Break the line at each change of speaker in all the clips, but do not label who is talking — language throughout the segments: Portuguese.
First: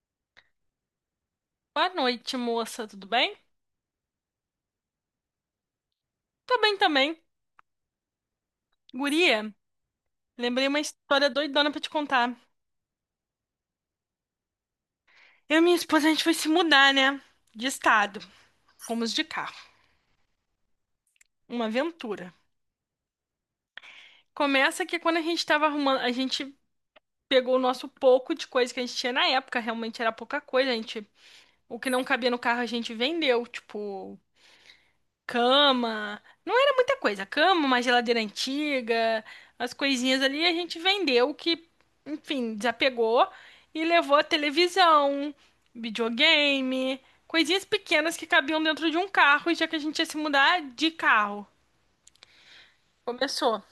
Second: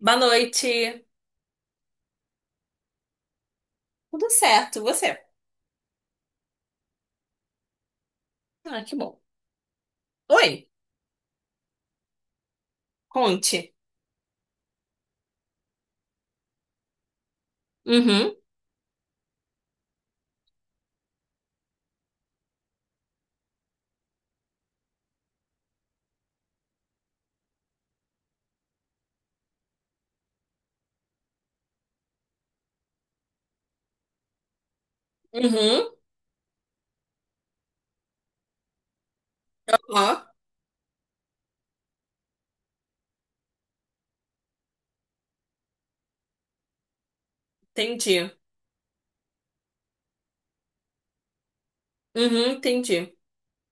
Boa noite.
Boa noite, moça, tudo bem?
Tudo certo, você?
Tô bem também.
Ah, que bom.
Guria,
Oi,
lembrei uma história doidona pra te contar.
conte.
Eu e minha esposa, a gente foi se mudar, né? De estado.
Uhum,
Fomos de carro. Uma aventura. Começa que quando a gente tava arrumando, a gente pegou o nosso pouco de coisa que a gente tinha na época, realmente era pouca coisa, a gente. O que não cabia no carro a gente vendeu, tipo,
uhum,
cama. Não era muita coisa. Cama, uma geladeira antiga, as coisinhas
ó,
ali a gente vendeu que, enfim, desapegou e levou a televisão, videogame, coisinhas pequenas que
entendi.
cabiam dentro de um carro, e já que a gente ia se mudar de carro.
Uhum, entendi.
Começou.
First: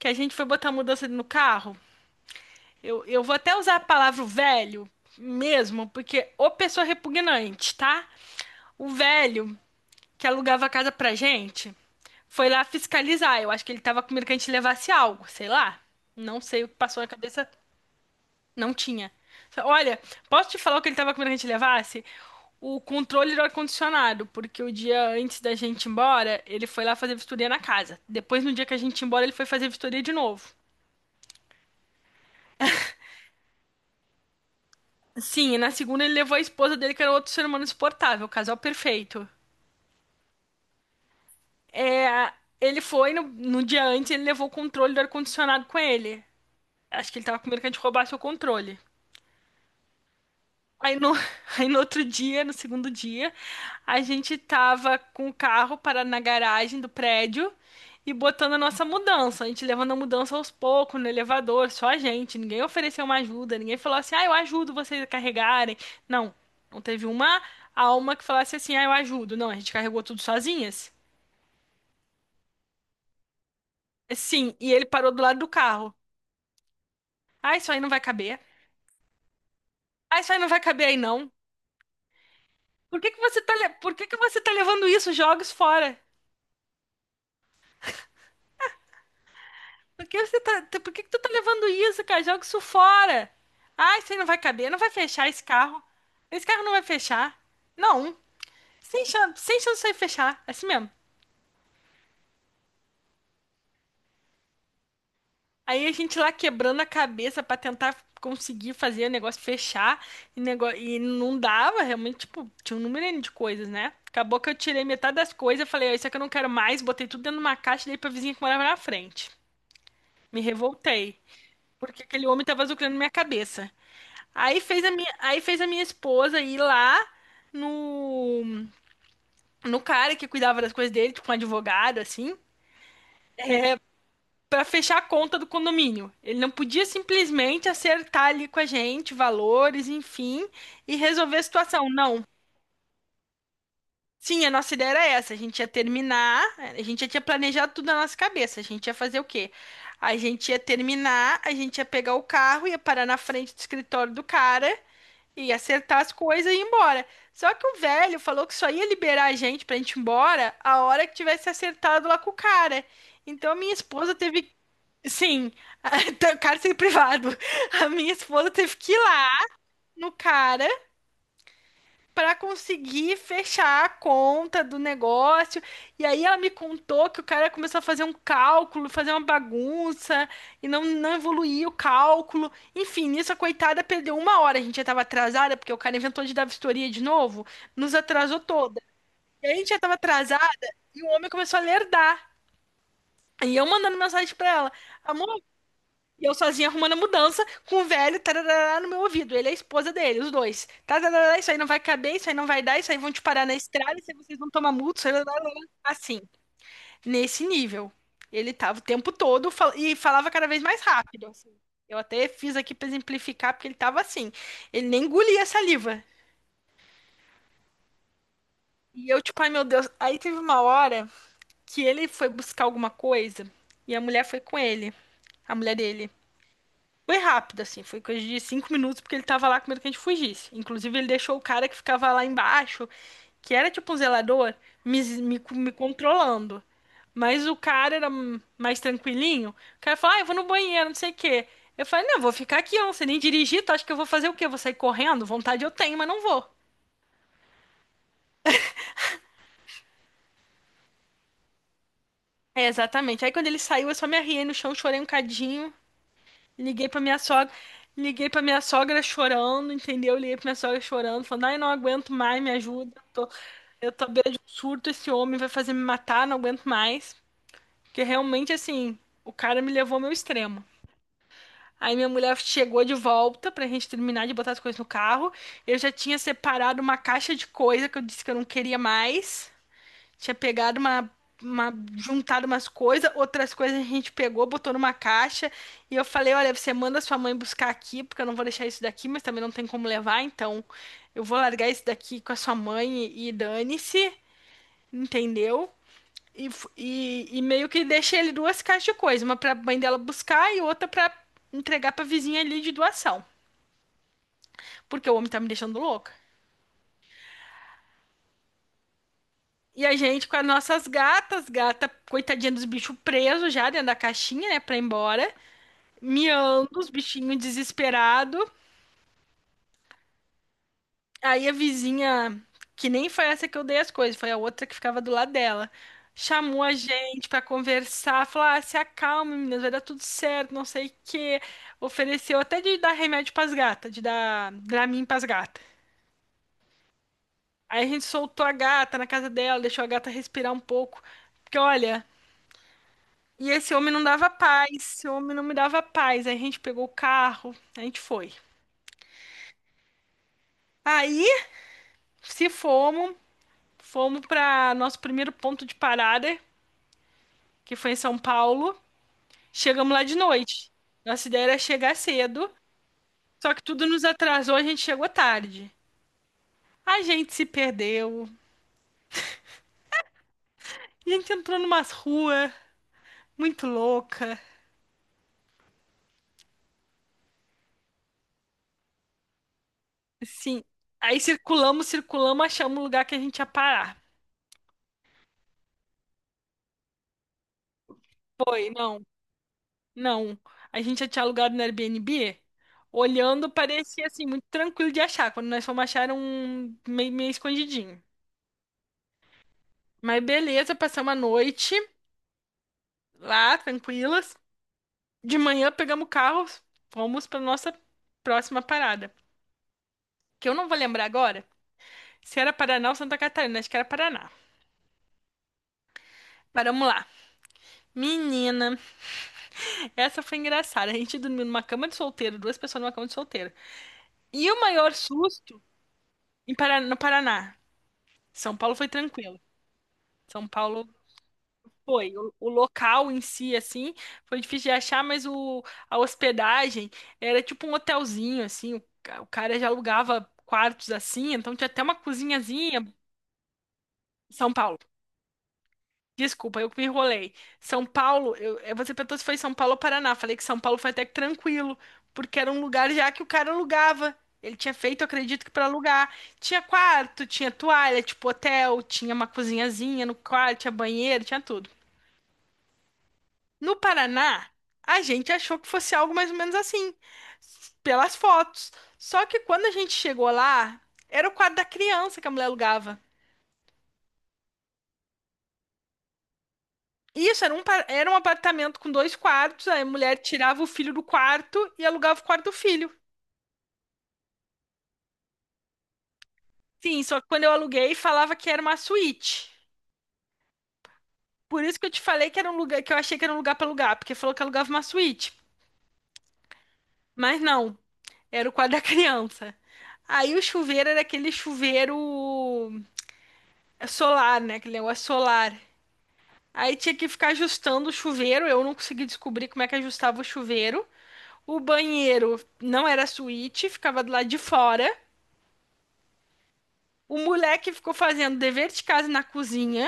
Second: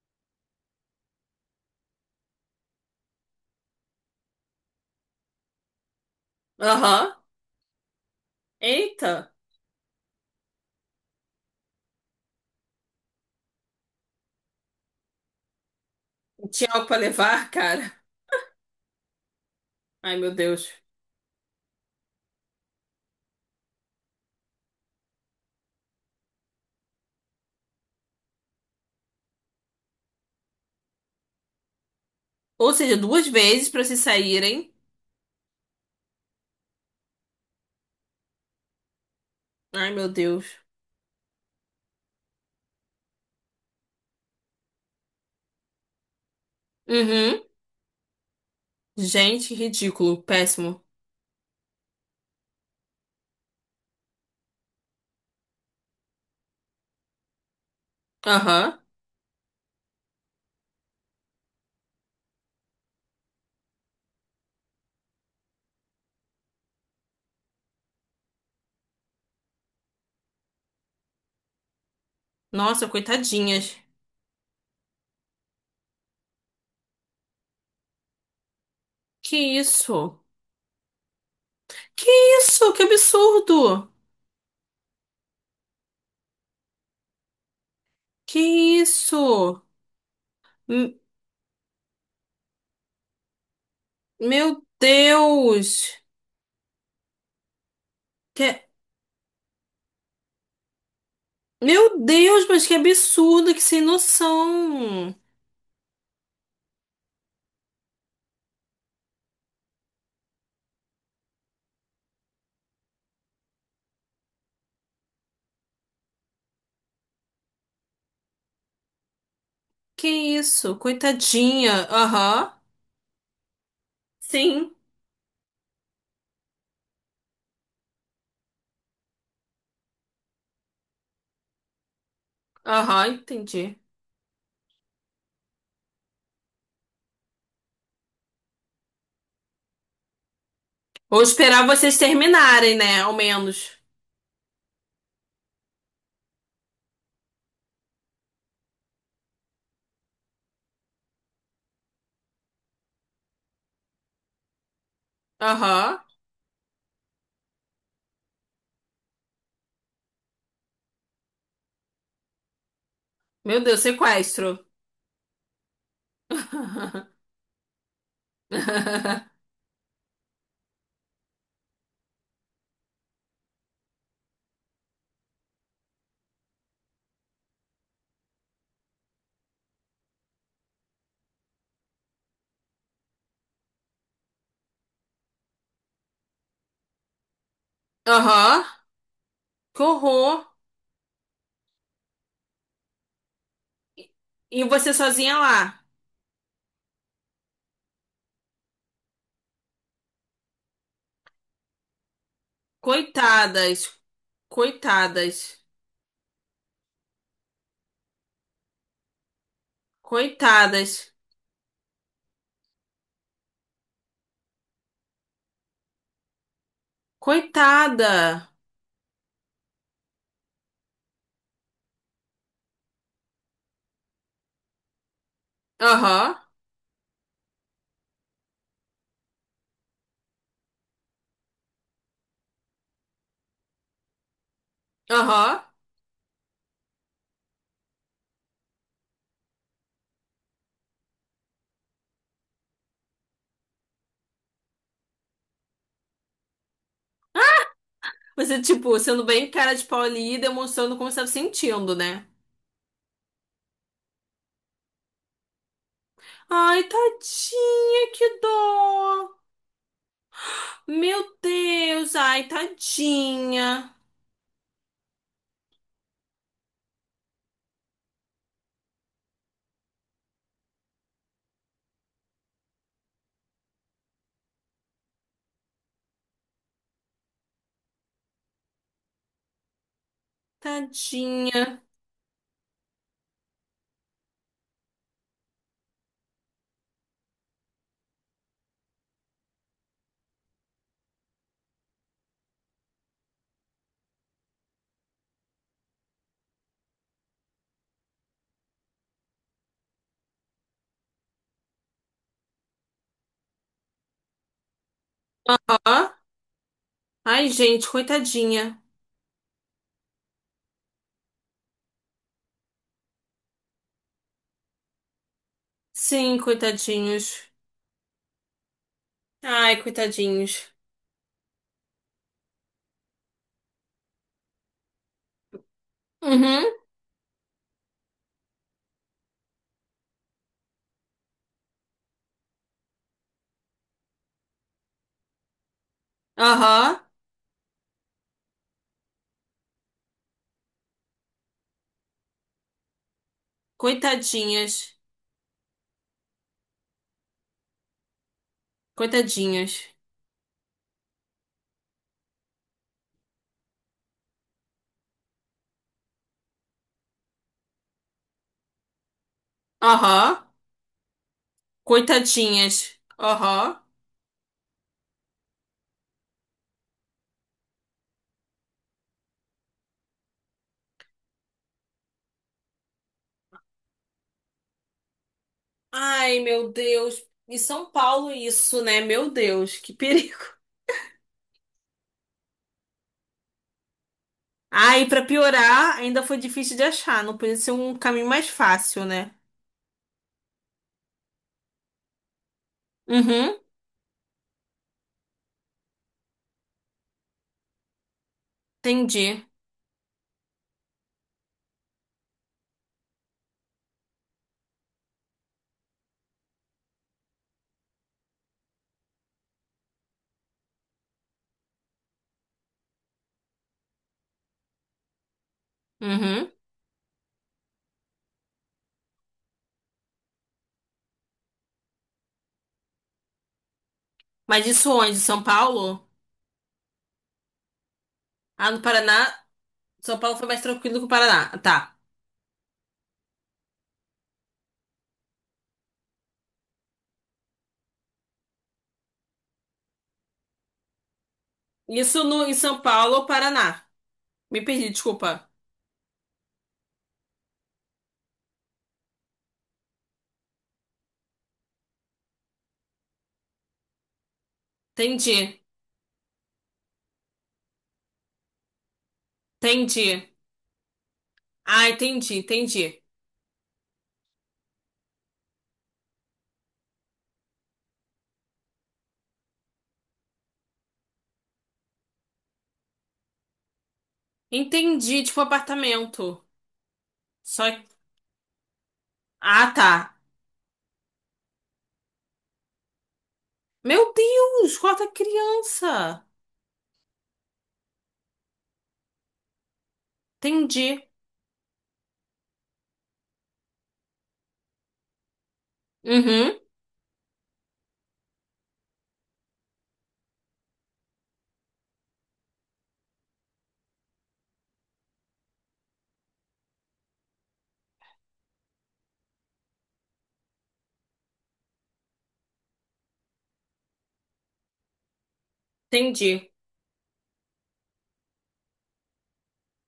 Que a gente foi botar a mudança no carro. Eu vou até usar a palavra velho mesmo, porque ô pessoa
Aham.
repugnante, tá? O
Eita,
velho que alugava a casa pra gente. Foi lá fiscalizar. Eu acho que ele tava com medo que a gente levasse algo, sei lá. Não sei o
tinha
que
algo pra
passou na cabeça.
levar, cara.
Não tinha. Olha,
Ai, meu
posso te
Deus.
falar o que ele tava com medo que a gente levasse? O controle do ar-condicionado, porque o dia antes da gente ir embora, ele foi lá fazer vistoria na casa. Depois, no dia que a gente ia embora, ele foi fazer vistoria de novo.
Ou seja, duas vezes pra se saírem.
Sim, e na segunda ele levou a esposa dele, que era outro ser humano insuportável, casal perfeito.
Ai, meu Deus.
É, ele foi, no dia antes, ele levou o controle do ar-condicionado com ele. Acho que ele tava
Uhum.
com medo que a gente roubasse o controle.
Gente, ridículo, péssimo.
Aí no, aí no outro dia, no segundo dia, a gente tava com o carro parado na garagem do prédio e botando a
Aham.
nossa mudança. A gente levando a mudança aos poucos, no elevador, só a gente. Ninguém ofereceu uma ajuda, ninguém falou assim, ah, eu ajudo vocês a carregarem. Não, não teve uma alma que falasse assim, ah, eu ajudo. Não, a gente carregou tudo sozinhas.
Nossa, coitadinhas.
Sim, e ele parou do lado do carro. Ah, isso aí não vai caber.
Que
Ah,
isso?
isso aí não vai caber aí não.
Que isso? Que
Por que que você tá,
absurdo!
por que que você tá levando isso? Joga isso fora.
Que isso?
Por que você tá, por
M-
que que tu tá levando isso, cara? Joga isso fora. Ai, isso aí não vai
Meu
caber, não vai fechar esse carro.
Deus!
Esse carro não vai fechar. Não,
Que...
sem chance, sem chance de fechar, é assim mesmo.
Meu Deus, mas que absurdo, que sem noção.
Aí a gente lá quebrando a cabeça pra tentar conseguir fazer o negócio fechar e, e não dava, realmente, tipo, tinha um número N de coisas, né? Acabou que eu tirei metade das coisas, falei, "Ó, isso aqui eu não quero mais, botei tudo dentro de uma caixa e dei pra vizinha que morava na frente.
Que
Me
isso,
revoltei,
coitadinha.
porque aquele homem
Aham,
tava zucrando minha cabeça. Aí
sim,
fez a minha, aí fez a minha esposa ir lá no, no cara que cuidava das coisas dele, tipo um advogado, assim,
aham, entendi.
pra fechar a conta do condomínio. Ele não podia simplesmente acertar ali com a gente valores, enfim, e
Vou
resolver a
esperar
situação.
vocês
Não.
terminarem, né? Ao menos.
Sim, a nossa ideia era essa. A gente ia terminar, a gente já tinha planejado tudo na nossa cabeça. A gente ia fazer o quê? A gente ia terminar, a gente ia pegar o carro, ia parar na frente do escritório do cara e
Aham,
acertar as coisas e ir embora. Só que o velho falou que só ia liberar a gente pra gente ir embora a hora que tivesse acertado lá com o cara. Então a
meu
minha
Deus,
esposa teve.
sequestro.
Sim, cárcere privado. A minha esposa teve que ir lá no cara para conseguir fechar a conta do negócio. E aí ela me contou que o cara começou a fazer um cálculo, fazer uma bagunça e não evoluía o cálculo. Enfim, nisso a coitada perdeu uma hora. A gente já estava atrasada, porque o cara inventou de dar vistoria de novo, nos atrasou
Aham,
toda. E a gente já
que
estava atrasada
horror.
e o homem começou a lerdar. E eu mandando mensagem para
E
ela:
você
Amor,
sozinha lá.
e eu sozinha arrumando a mudança com o velho tarará no meu ouvido. Ele é a esposa dele, os dois. Tarará, isso aí não vai caber, isso aí não vai dar, isso aí vão te parar na
Coitadas,
estrada, isso aí vocês vão tomar multa, isso aí, lá,
coitadas,
lá, lá. Assim, nesse nível. Ele tava o tempo todo e falava cada vez mais
coitadas,
rápido, assim. Eu até fiz aqui pra exemplificar, porque ele tava assim. Ele nem engolia a saliva.
coitada.
E eu, tipo, ai meu Deus. Aí teve uma hora que ele foi buscar alguma coisa e a mulher foi com ele, a mulher dele.
Aham,
Foi rápido, assim, foi coisa de 5 minutos, porque ele tava lá com medo que a gente fugisse. Inclusive, ele deixou o cara que ficava lá embaixo, que era tipo um zelador,
aham.
me controlando. Mas o cara era mais tranquilinho. O cara falou, ah, eu vou no banheiro, não sei o quê. Eu falei, não, eu vou ficar aqui, eu não sei nem dirigir, tu acha que eu vou fazer o quê? Eu vou sair correndo? Vontade eu tenho, mas não vou.
Você, tipo, sendo bem cara de pau ali e demonstrando como você tava sentindo, né?
É, exatamente. Aí quando ele saiu, eu só me arriei no chão, chorei um cadinho.
Ai,
Liguei pra minha sogra,
tadinha,
liguei
que
pra minha sogra
dó!
chorando, entendeu? Liguei pra minha sogra chorando,
Meu
falando, ai, não aguento
Deus,
mais,
ai,
me ajuda. Eu
tadinha,
tô à beira de um surto, esse homem vai fazer me matar, não aguento mais. Porque realmente, assim, o cara me levou ao meu extremo. Aí minha mulher chegou de volta pra gente terminar de botar as coisas no carro. Eu já tinha separado uma caixa de coisa que eu disse que eu não queria mais. Tinha pegado uma,
tadinha.
uma juntado umas coisas, outras coisas a gente pegou, botou numa caixa. E eu falei: Olha, você manda sua mãe buscar aqui, porque eu não vou deixar isso daqui, mas também não tem como levar. Então eu vou largar isso daqui com a sua mãe e dane-se, entendeu? E, e meio que deixei ele duas caixas de coisa: uma pra mãe dela buscar e outra pra entregar pra vizinha ali de doação, porque o homem tá me deixando
Ó,
louca.
ai, gente, coitadinha.
E a gente com as nossas gatas, gata, coitadinha dos bichos presos já dentro da caixinha, né, pra ir embora.
Sim,
Miando, os bichinhos
coitadinhos.
desesperados.
Ai, coitadinhos.
Aí a vizinha, que nem foi essa que eu dei as coisas, foi a outra que ficava do lado dela. Chamou
Uhum,
a gente pra conversar, falou: ah, se acalma, meninas, vai dar tudo certo, não sei o quê. Ofereceu até de dar remédio pras gatas, de dar Dramin pras gatas.
aham,
Aí a gente soltou a gata na casa dela, deixou a gata respirar um pouco. Porque olha, e esse homem não dava paz,
coitadinhas,
esse homem não me dava paz. Aí a gente pegou o carro, a gente foi.
coitadinhas.
Aí se fomos. Fomos para nosso primeiro ponto de parada, que foi em São Paulo. Chegamos lá de
Aham,
noite. Nossa ideia era chegar cedo,
coitadinhas,
só que
aham.
tudo nos atrasou, a gente chegou tarde. A gente se perdeu. A gente entrou numa rua muito louca.
Ai, meu Deus. Em São Paulo, isso, né? Meu Deus, que perigo.
Assim, aí circulamos, circulamos, achamos o lugar que a gente ia parar.
Ah, e pra piorar, ainda foi difícil de achar. Não podia ser um caminho mais
Foi,
fácil,
não,
né?
não. A gente já tinha alugado no Airbnb. Olhando,
Uhum,
parecia assim, muito tranquilo de achar. Quando nós fomos achar, era um meio escondidinho.
entendi.
Mas beleza, passamos a noite lá, tranquilas. De manhã pegamos o carro, fomos para nossa próxima parada. Que eu não vou lembrar agora se era Paraná ou Santa Catarina, acho que era Paraná.
Uhum.
Paramos lá. Menina, essa foi engraçada. A gente dormiu numa cama de solteiro, duas pessoas numa cama de solteiro. E o
Mas isso
maior
onde? São
susto
Paulo?
em Paraná, no Paraná. São
Ah,
Paulo
no
foi
Paraná.
tranquilo.
São Paulo foi
São
mais
Paulo
tranquilo que o Paraná. Tá.
foi, o local em si, assim, foi difícil de achar, mas o, a hospedagem era tipo um hotelzinho, assim, o, o cara já alugava quartos assim, então tinha até uma
Isso no, em São
cozinhazinha.
Paulo ou Paraná?
São
Me
Paulo.
perdi, desculpa.
Desculpa, eu que me enrolei. São Paulo, eu, você perguntou se foi São Paulo ou Paraná. Falei que São Paulo foi até que tranquilo, porque era um lugar já que o cara alugava. Ele tinha feito, acredito que
Entendi.
para alugar. Tinha quarto, tinha toalha, tipo hotel, tinha uma cozinhazinha no
Entendi.
quarto, tinha banheiro, tinha tudo.
Ah, entendi, entendi.
No Paraná, a gente achou que fosse algo mais ou menos assim, pelas fotos. Só que quando a gente chegou lá, era o quarto da criança que a mulher alugava.
Entendi, tipo apartamento.
Isso, era um,
Só.
era um apartamento com dois
Ah,
quartos, aí a
tá.
mulher tirava o filho do quarto e alugava o quarto do filho.
Meu Deus, quarta criança.
Sim, só que quando eu aluguei, falava que era uma suíte.
Entendi.
Por isso que eu te falei que era um lugar, que eu achei que era um lugar pra alugar, porque falou que alugava uma suíte.
Uhum,
Mas não, era o quarto da criança. Aí o chuveiro era aquele chuveiro é solar, né? Aquele negócio solar. Aí tinha que ficar ajustando o chuveiro. Eu não consegui descobrir como é que ajustava o chuveiro. O banheiro não era suíte, ficava do lado de fora.
entendi.
O moleque ficou fazendo dever de casa na cozinha.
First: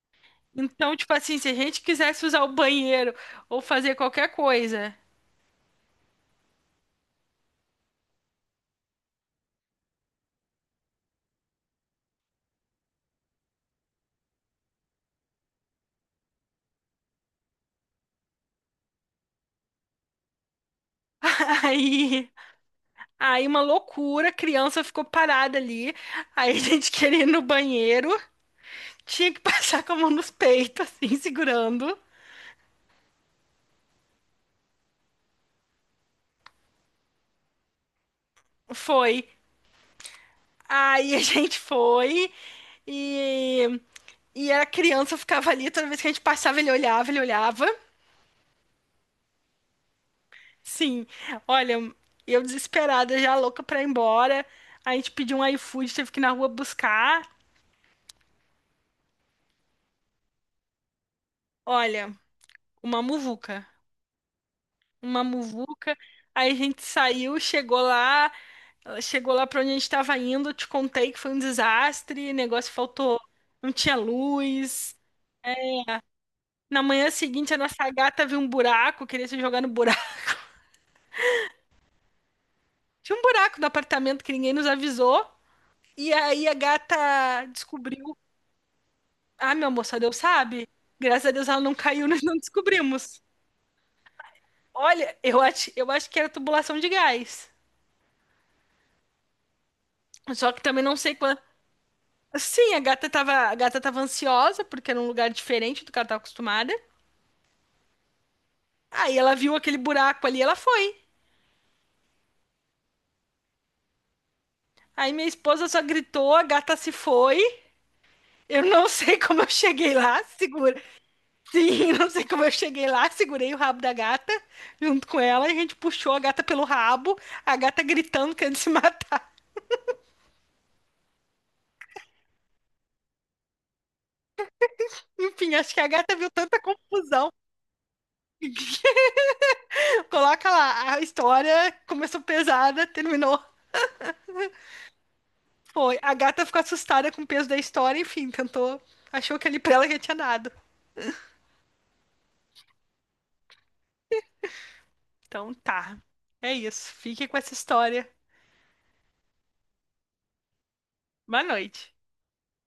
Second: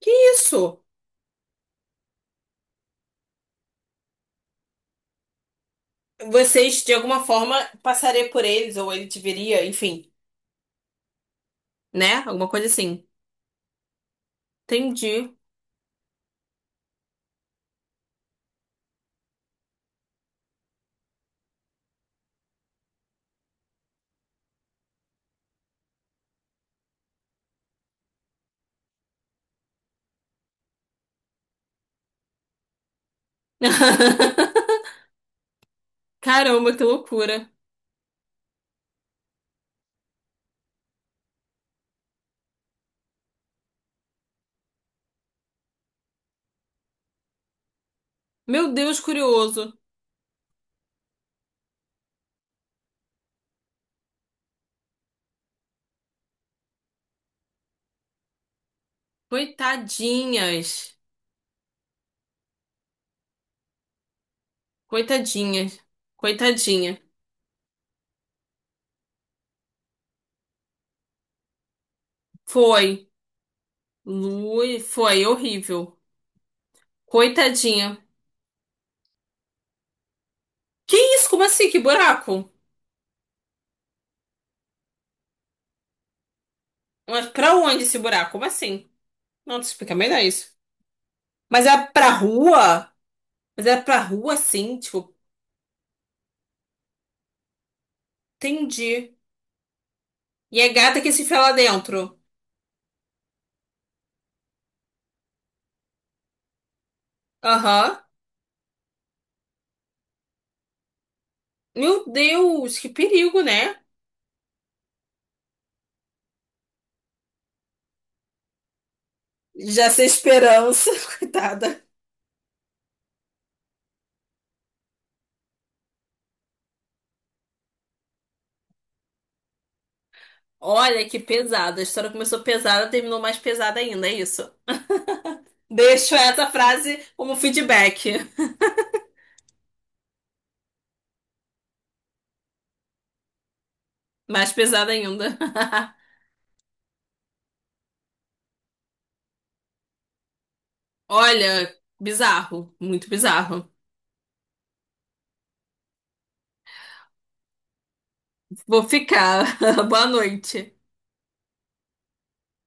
Que isso?
Então, tipo assim, se a gente quisesse usar o banheiro ou fazer qualquer coisa,
Vocês, de alguma forma, passaria por eles, ou ele te veria, enfim, né? Alguma coisa assim. Entendi.
aí, aí uma loucura, a criança ficou parada ali. Aí a gente queria ir no banheiro, tinha que passar com a mão nos peitos, assim, segurando.
Caramba, que loucura.
Foi. Aí a gente foi e, e a criança ficava ali, toda vez que a gente passava, ele olhava, ele olhava.
Meu Deus, curioso.
Sim, olha, eu desesperada, já louca pra ir embora. A gente pediu um iFood, teve que ir na rua buscar.
Coitadinhas.
Olha, uma muvuca, uma
Coitadinhas.
muvuca. Aí a gente
Coitadinha.
saiu, chegou lá pra onde a gente tava indo. Te contei que foi um desastre, negócio
Foi.
faltou, não tinha
Lui,
luz.
foi horrível.
Na manhã seguinte, a nossa
Coitadinha.
gata viu um buraco, queria se jogar no buraco.
Que isso? Como assim? Que buraco?
Tinha um buraco no apartamento que ninguém nos avisou. E aí a
Mas
gata
pra onde esse
descobriu.
buraco? Como assim?
Ah,
Não, te
meu
explica
moça, Deus
melhor isso.
sabe. Graças a Deus ela
Mas
não
é
caiu,
pra
nós não
rua?
descobrimos.
Mas é pra rua, sim, tipo,
Olha, eu acho que era tubulação de gás.
entendi.
Só
E
que
é
também não
gata que
sei
se
quando.
enfia lá dentro.
Sim, a gata tava ansiosa, porque era um lugar diferente do que ela tava acostumada.
Aham.
Aí ela viu aquele buraco ali, ela foi.
Meu Deus, que perigo, né?
Aí minha esposa só gritou, a gata se foi. Eu não sei como eu
Já
cheguei
sem
lá, segura.
esperança, coitada.
Sim, não sei como eu cheguei lá, segurei o rabo da gata junto com ela, e a gente puxou a gata pelo rabo, a gata gritando querendo se matar.
Olha que pesada. A história começou pesada, terminou mais pesada ainda, é isso.
Enfim, acho que a
Deixo
gata viu
essa
tanta
frase
confusão.
como feedback.
Coloca lá, a história começou pesada, terminou.
Mais pesada ainda.
Foi. A gata ficou assustada com o peso da história, enfim, tentou. Achou que ali pra ela já tinha dado.
Olha, bizarro, muito bizarro.
Então tá. É isso. Fique com essa história.
Vou ficar. Boa noite.
Boa noite.